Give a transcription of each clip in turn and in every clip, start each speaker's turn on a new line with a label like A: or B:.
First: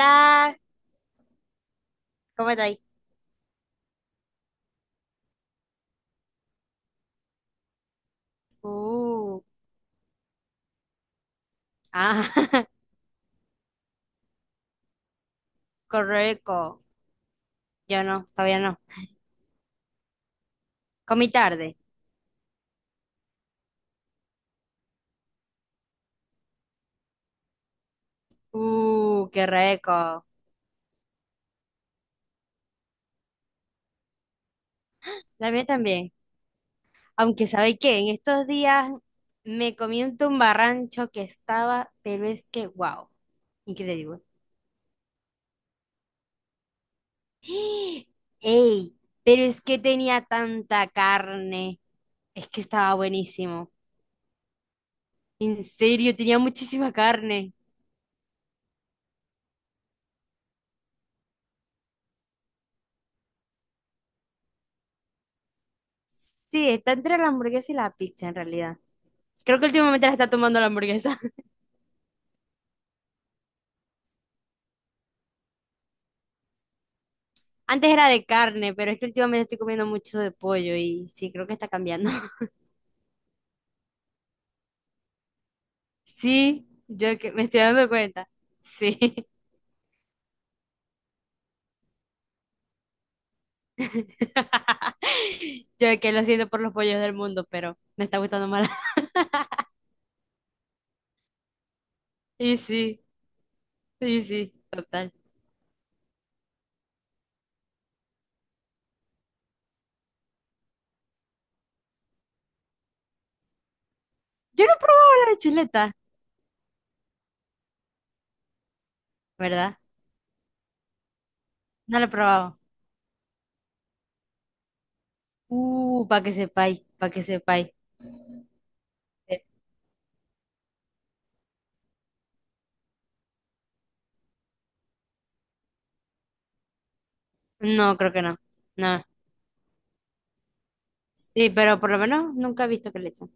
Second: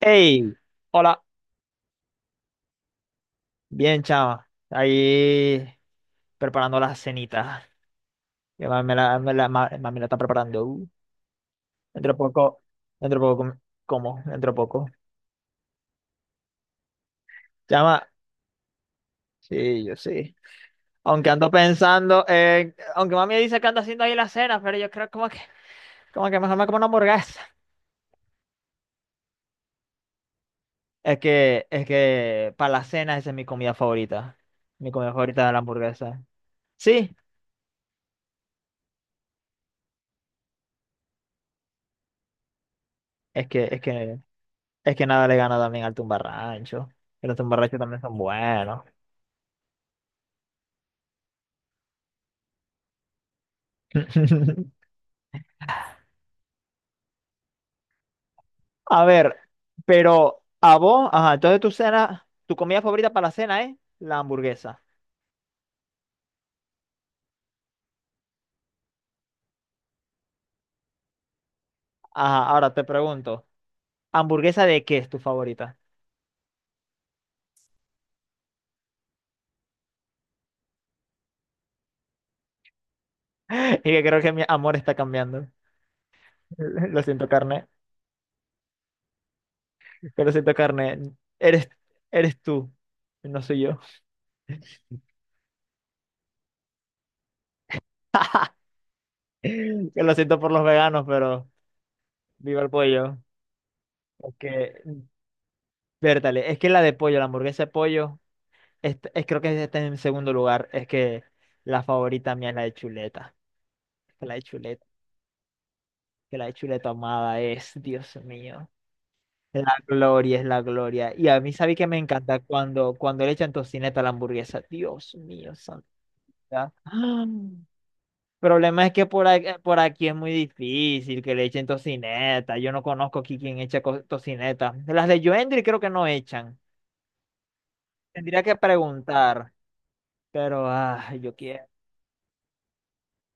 A: Hey, hola,
B: ¿cómo estáis?
A: bien chama, ahí preparando la cenita. Que mami
B: Uh,
A: mami la está preparando, dentro de
B: ah,
A: poco, dentro de poco, com- dentro de poco,
B: correco. Yo
A: chama.
B: no, todavía no.
A: Sí, yo sí,
B: Comí
A: aunque ando
B: tarde.
A: pensando, aunque mami dice que anda haciendo ahí la cena, pero yo creo como que mejor me como una hamburguesa.
B: Qué rico.
A: Es que para la cena esa es mi comida favorita
B: La
A: es la
B: mía también.
A: hamburguesa. Sí,
B: Aunque, ¿sabéis qué? En estos días me comí un tumbarrancho que estaba, pero es que, wow,
A: es que, es que
B: increíble.
A: Es que nada le gana también al tumbarrancho. Que los tumbarranchos también son buenos.
B: ¡Ey! Pero es que tenía tanta carne. Es que estaba buenísimo. En serio, tenía muchísima carne.
A: A ver, pero a vos, ajá, entonces tu cena, tu comida favorita para la cena es la hamburguesa.
B: Sí, está entre la hamburguesa y la pizza en realidad. Creo que últimamente la está tomando la hamburguesa.
A: Ajá, ahora te pregunto, ¿hamburguesa de qué es tu favorita?
B: Antes era de carne, pero es que últimamente estoy comiendo mucho de pollo y sí, creo que está cambiando.
A: Y que creo que mi amor está cambiando.
B: Sí,
A: Lo
B: yo
A: siento,
B: que me estoy
A: carne.
B: dando cuenta. Sí.
A: Que lo siento, carne. Eres, eres tú, no soy yo.
B: Yo que lo siento por los pollos del mundo, pero me está gustando más.
A: Que lo siento por los veganos, pero
B: Y
A: viva el
B: sí,
A: pollo.
B: y
A: Es
B: sí,
A: que,
B: total.
A: vértale, es que la de pollo, la hamburguesa de pollo. Creo que está en segundo lugar. Es que la favorita mía es la de chuleta. Que la de
B: Yo no he
A: chuleta,
B: probado la de chuleta,
A: que la de chuleta amada es, Dios mío. La
B: ¿verdad?
A: gloria es la gloria. Y a mí, ¿sabes que me
B: No la he
A: encanta?
B: probado.
A: Cuando le echan tocineta a la hamburguesa. Dios mío, santa.
B: Para que sepáis, para que
A: El
B: sepáis.
A: problema es que por
B: Eh,
A: aquí, por aquí es muy difícil que le echen tocineta. Yo no conozco aquí quien echa tocineta. Las de Joendry creo que no echan.
B: No, creo que no.
A: Tendría que
B: No.
A: preguntar. Pero, ah, yo
B: Sí,
A: quiero.
B: pero por lo menos nunca he visto que le echen.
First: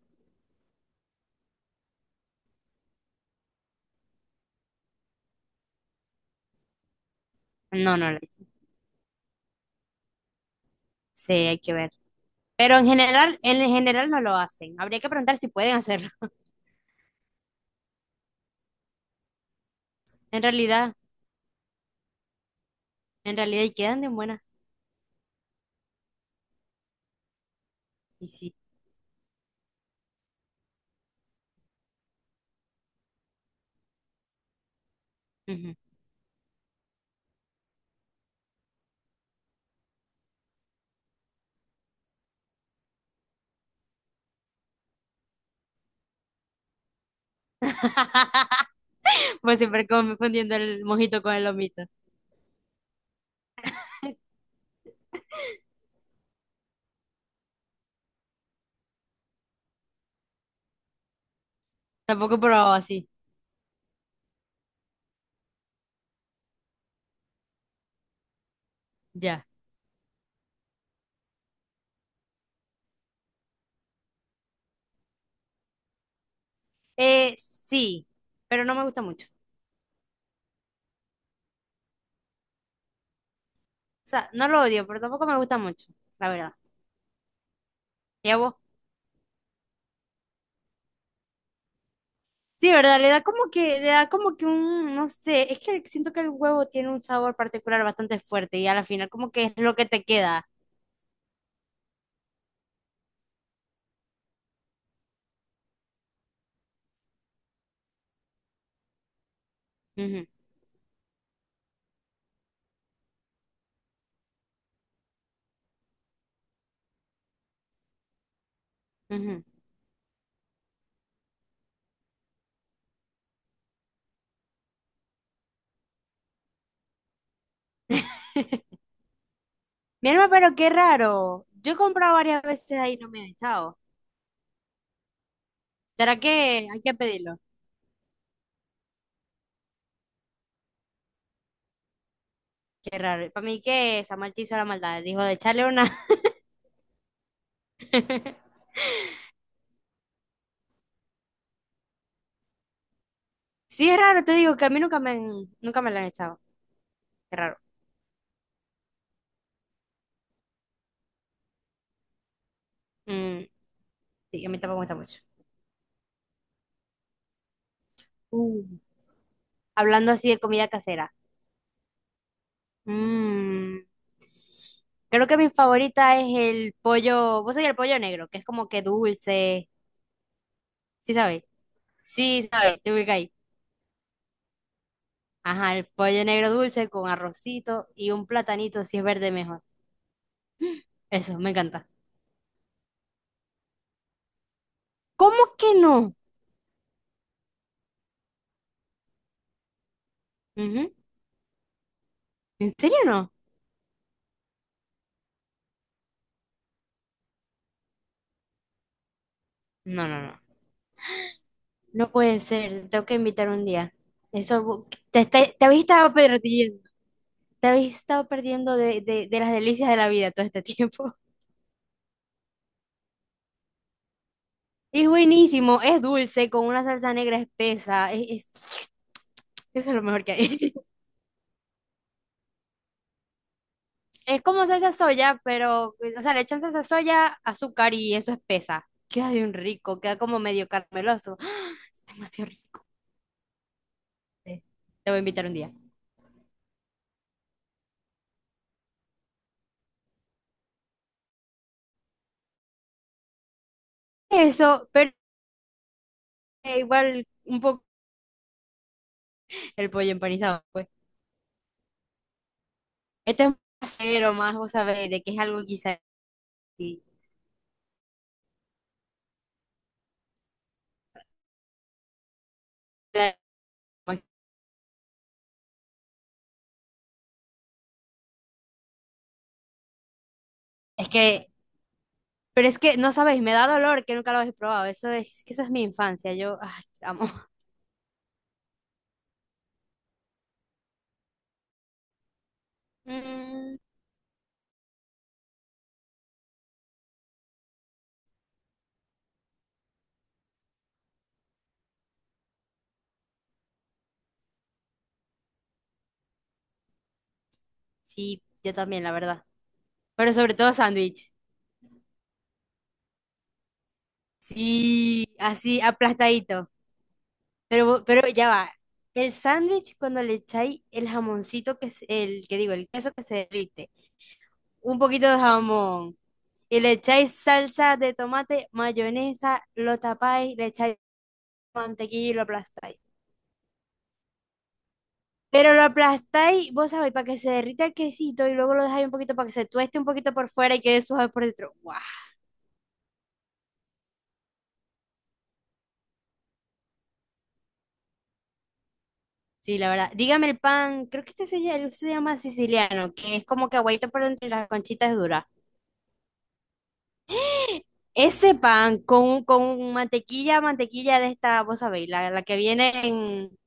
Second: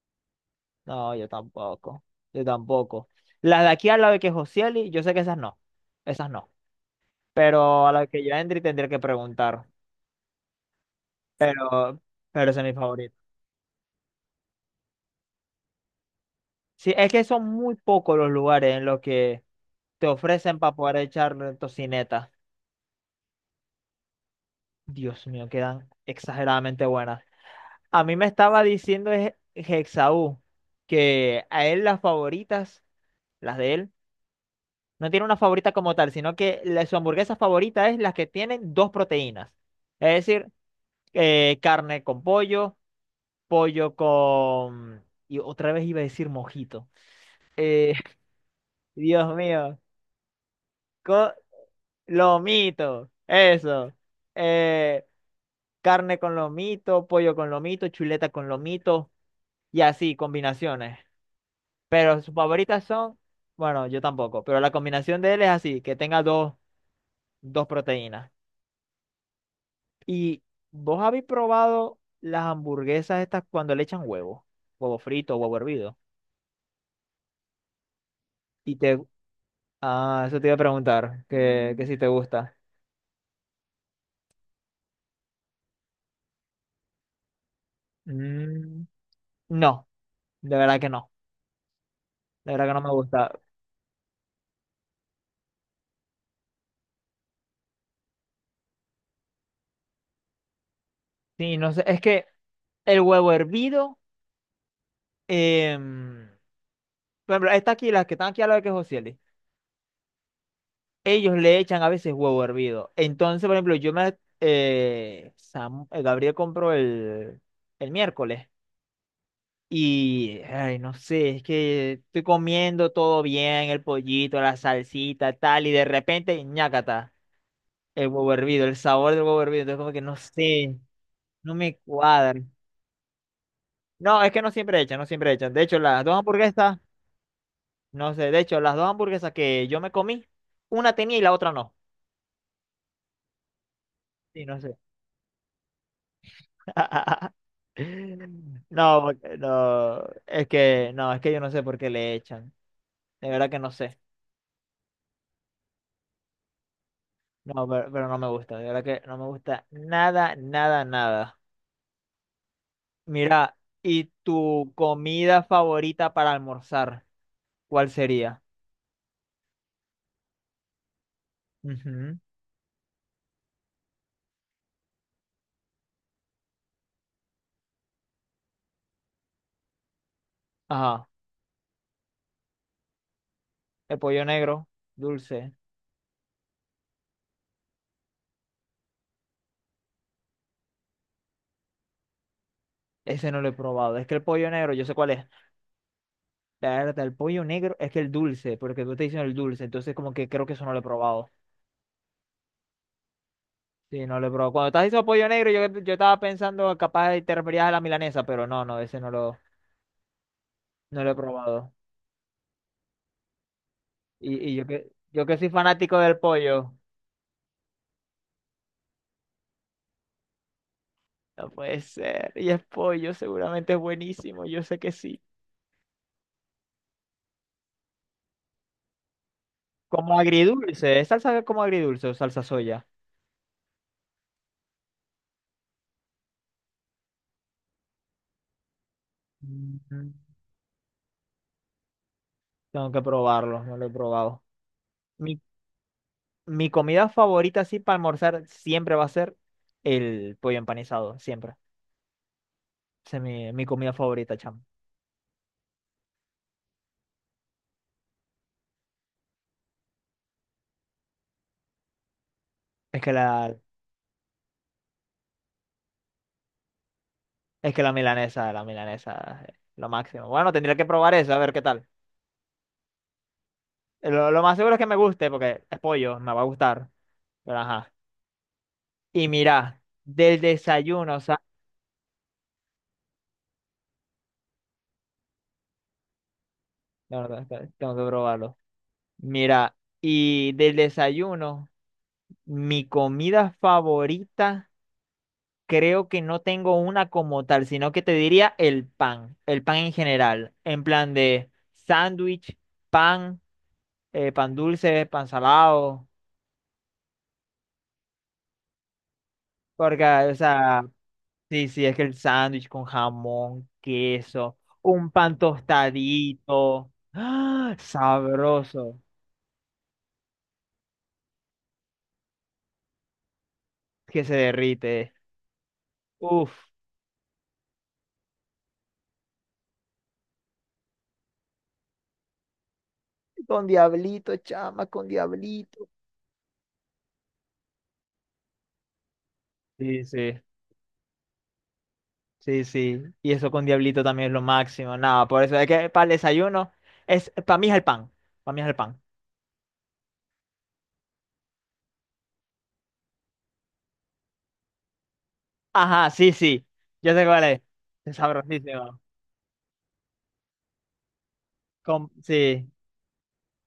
A: No, yo tampoco. Yo tampoco. Las de aquí a la de que Josieli, yo sé que esas no. Esas no. Pero a
B: No,
A: la
B: no le
A: que yo
B: echan.
A: Endri tendría que preguntar.
B: Sí, hay que ver.
A: Pero, pero ese es mi
B: Pero
A: favorito.
B: en general no lo hacen. Habría que preguntar si pueden hacerlo.
A: Sí, es que son muy pocos los lugares en los que te
B: En
A: ofrecen para
B: realidad,
A: poder echar tocineta.
B: en realidad, y quedan de buena.
A: Dios mío, quedan exageradamente buenas. A mí me
B: Y sí.
A: estaba diciendo es Hexaú que a él las favoritas, las de él, no tiene una favorita
B: Ujú.
A: como tal, sino que su hamburguesa favorita es las que tienen dos proteínas. Es decir, carne con pollo, pollo con... Y otra vez iba a decir mojito. Eh, Dios
B: Pues
A: mío,
B: siempre confundiendo el mojito
A: co-
B: con el lomito.
A: lomito, eso. Eh, carne con lomito, pollo con lomito, chuleta con lomito y así, combinaciones. Pero sus
B: Tampoco he probado
A: favoritas
B: así.
A: son, bueno, yo tampoco, pero la combinación de él es así, que tenga dos proteínas.
B: Ya.
A: ¿Y vos habéis probado las hamburguesas estas cuando le echan huevo? Huevo frito, huevo hervido.
B: Sí, pero no
A: Y
B: me
A: te...
B: gusta mucho.
A: Ah, eso te iba a preguntar, que si te gusta.
B: O sea, no lo odio, pero tampoco me gusta mucho, la verdad. ¿Y a vos?
A: Mm, no, de verdad que no. De verdad
B: Sí,
A: que no me
B: ¿verdad? Le da
A: gusta.
B: como que, un, no sé, es que siento que el huevo tiene un sabor particular bastante fuerte y a la final como que es lo que te queda.
A: Sí, no sé, es que el huevo hervido, em, por ejemplo, estas aquí, las que están aquí a la de que Josieli,
B: Ujú,
A: ellos le echan a veces huevo hervido. Entonces, por ejemplo, Gabriel compró el miércoles.
B: ujú.
A: Y, ay, no sé, es que estoy comiendo todo bien, el pollito, la salsita, tal, y de repente, ñácata, el huevo hervido, el sabor del huevo hervido, entonces como que
B: Mi
A: no
B: alma, pero qué
A: sé,
B: raro.
A: no
B: Yo he
A: me
B: comprado varias
A: cuadra.
B: veces ahí y no me han echado.
A: No, es que no siempre echan, no siempre echan. De hecho, las dos
B: ¿Será que
A: hamburguesas,
B: hay que pedirlo?
A: no sé, de hecho, las dos hamburguesas que yo me comí, una tenía y la otra no.
B: Qué raro. Para mí que Samuel te
A: Sí,
B: hizo
A: no
B: la
A: sé.
B: maldad. Dijo de echarle una.
A: No, porque- no, es que, no, es que yo no sé por qué le echan. De verdad que no
B: Sí,
A: sé.
B: es raro, te digo que a mí nunca me la han echado. Qué raro.
A: No, pero no me gusta, de verdad que no me gusta nada, nada, nada.
B: Mm,
A: Mira, ¿y
B: sí, a mí
A: tu
B: tampoco me gusta mucho.
A: comida favorita para almorzar? ¿Cuál sería?
B: Uh, hablando así de comida casera.
A: Ujú.
B: Mm, creo que mi favorita es el pollo, vos sabés el pollo negro, que es como que dulce,
A: Ajá,
B: ¿sí sabéis? Sí, sabéis, te ubicáis.
A: el pollo negro, dulce.
B: Ajá, el pollo negro dulce con arrocito y un platanito, si es verde mejor. Eso, me encanta.
A: Ese no lo he probado. Es que el pollo negro, yo sé cuál es.
B: ¿Cómo que no?
A: La verdad, el pollo negro es que el dulce, porque tú te diciendo el dulce, entonces como que creo que eso no lo he
B: Ujú.
A: probado.
B: ¿En serio no?
A: Sí, no lo he probado. Cuando estás diciendo pollo negro, yo estaba pensando capaz de te referías a la milanesa, pero no, no, ese
B: No, no, no.
A: no lo he probado.
B: No puede ser, tengo que invitar un día. Eso,
A: Yo
B: te,
A: que soy
B: te, te habéis
A: fanático
B: estado
A: del pollo.
B: perdiendo de las delicias de la vida todo este tiempo.
A: No puede ser. Y es pollo, seguramente es buenísimo. Yo sé que
B: Es
A: sí.
B: buenísimo, es dulce, con una salsa negra espesa. Eso es lo
A: Como
B: mejor que hay.
A: agridulce, ¿es salsa como agridulce o salsa soya?
B: Es como salsa soya, pero, o sea, le echan salsa soya, azúcar y eso espesa. Queda de un rico,
A: Mm.
B: queda como medio carameloso. ¡Ah! Es demasiado rico.
A: Tengo que probarlo, no lo he probado.
B: Te voy a
A: Mi,
B: invitar un día.
A: mi comida favorita, así para almorzar, siempre va a ser el pollo empanizado, siempre. Esa es mi comida favorita, chamo.
B: Eso, pero igual un poco el pollo empanizado, pues.
A: Es que
B: Esto es
A: la,
B: más casero, más, vos sabés, de que es algo quizás. Sí.
A: es que la milanesa, es lo máximo. Bueno, tendría que probar eso, a ver qué tal. Lo más seguro es que me guste, porque es pollo, me va a gustar. Pero ajá. Y mira, del
B: Es
A: desayuno,
B: que, pero es que, no sabéis, me da dolor que nunca lo habéis probado. Eso es, que eso es mi infancia, yo, ay,
A: la
B: amo.
A: verdad, es que tengo que probarlo. Mira, y del desayuno, mi comida
B: Mm.
A: favorita, creo que no tengo una como tal, sino que te diría el pan en general, en plan de sándwich, pan, pan dulce, pan salado,
B: Sí, yo también, la verdad.
A: porque,
B: Pero
A: o
B: sobre todo
A: sea,
B: sándwich.
A: sí, sí, es que el sándwich con jamón, queso, un
B: Sí,
A: pan
B: así aplastadito.
A: tostadito, ¡ah!,
B: Pero ya va.
A: sabroso,
B: El sándwich, cuando le echáis el jamoncito, que es el que digo, el queso que se derrite,
A: que se
B: un
A: derrite.
B: poquito de jamón,
A: Uf.
B: y le echáis salsa de tomate, mayonesa, lo tapáis, le echáis mantequilla y lo aplastáis.
A: Con Diablito, chama, con
B: Pero lo
A: Diablito.
B: aplastáis, vos sabéis, para que se derrita el quesito y luego lo dejáis un poquito para que se tueste
A: Sí,
B: un poquito
A: sí,
B: por fuera y quede suave por dentro. ¡Wow!
A: sí, sí. Y eso con Diablito también es lo máximo. Nada, por eso es que para el desayuno es para mí es el pan. Para mí es el pan.
B: Sí, la verdad. Dígame el pan, creo que este se llama siciliano, que es como que aguaito por entre las conchitas duras.
A: Ajá, sí, sí. Yo sé cuál es. Es
B: Ese pan
A: sabrosísimo.
B: con mantequilla, mantequilla de esta, vos sabéis,
A: Con-
B: la que
A: sí.
B: viene en,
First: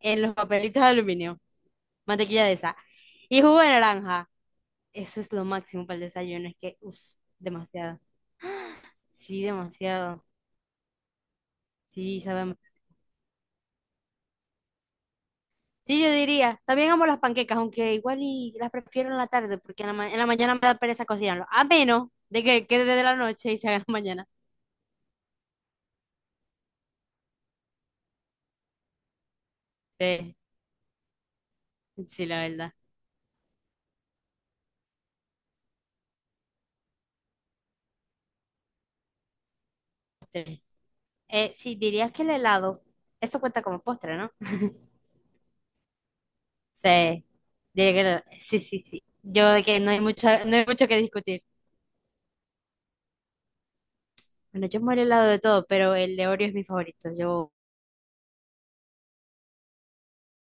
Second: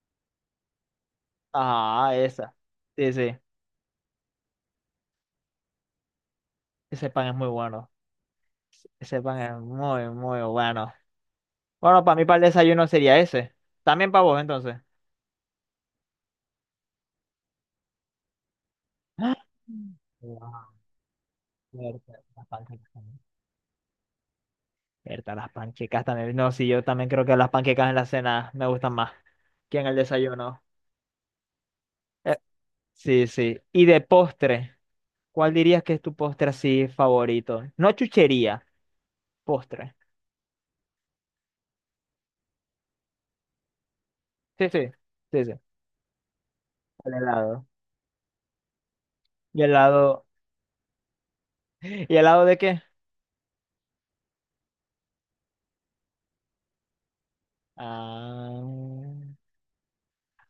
B: en los papelitos de aluminio,
A: Ah,
B: mantequilla de
A: esa.
B: esa.
A: Sí, sí.
B: Y jugo de naranja. Eso es lo máximo para el desayuno, es que, uff,
A: Ese pan es muy bueno.
B: demasiado.
A: Ese pan
B: Sí,
A: es muy,
B: demasiado.
A: muy bueno. Bueno, para
B: Sí,
A: mí para el
B: sabemos.
A: desayuno sería ese. También para vos, entonces.
B: Sí, yo diría, también amo las panquecas, aunque igual y las prefiero en la
A: ¡Ah!
B: tarde, porque en la mañana me
A: Wow,
B: da pereza cocinarlo, a menos
A: fuerte, la
B: de que
A: panza.
B: quede de la noche y se haga mañana.
A: Berta, las panquecas también. No, sí, yo también creo que las panquecas en la cena me gustan más que en el
B: Tres.
A: desayuno.
B: Sí,
A: Eh,
B: la verdad.
A: sí, sí. Y de postre, ¿cuál dirías que es tu postre así favorito? No chuchería, postre.
B: Tres. Sí, dirías que el helado, eso cuenta como postre, ¿no?
A: Sí, sí, sí, sí. El
B: Sí.
A: helado.
B: Diría que helado, sí, sí, sí. Yo
A: ¿Y
B: de que no hay
A: helado?
B: mucho, no hay mucho que discutir.
A: ¿Y helado de qué?
B: Bueno, yo amo el helado de todo, pero el de Oreo es mi favorito. Yo
A: Ah,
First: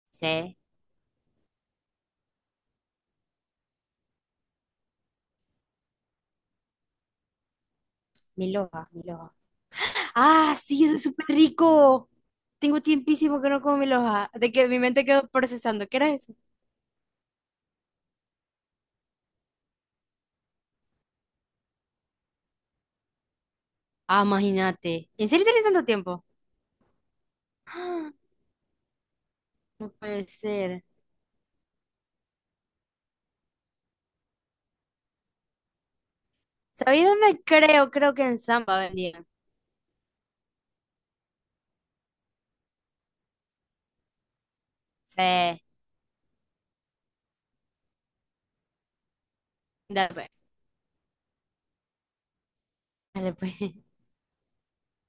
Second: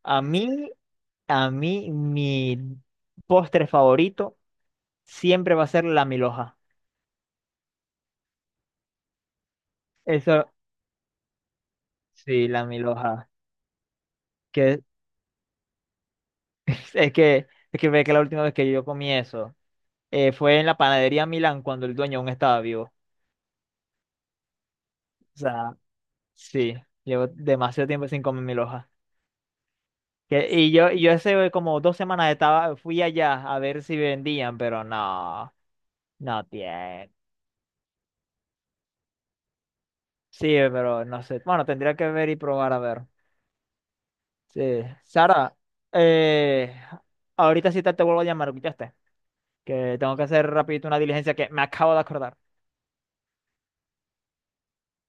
A: a
B: sé.
A: mí, a mí, mi postre favorito siempre va a ser la milhoja.
B: Mi loja, mi loja.
A: Eso,
B: Ah, sí, eso es súper rico.
A: sí, la
B: Tengo
A: milhoja.
B: tiempísimo que no como mi loja. De que mi
A: Que
B: mente quedó procesando. ¿Qué era eso?
A: es que, es que ve que la última vez que yo comí eso fue en la panadería Milán cuando el dueño aún estaba vivo.
B: Ah, imagínate. ¿En
A: O
B: serio tenés
A: sea,
B: tanto tiempo?
A: sí, llevo demasiado tiempo
B: Ah,
A: sin comer mi loja.
B: no puede
A: Que-
B: ser.
A: y yo hace como 2 semanas estaba, fui allá a ver si vendían, pero no, no
B: ¿Sabéis
A: tiene.
B: dónde creo? Creo que en Samba vendían.
A: Sí, pero no sé. Bueno, tendría que ver y probar a ver. Sí. Sara,
B: Sí.
A: eh, ahorita sí te vuelvo a llamar, ¿escuchaste? Que
B: Dale,
A: tengo que
B: pues.
A: hacer rapidito una diligencia que me acabo de acordar.
B: Dale, pues.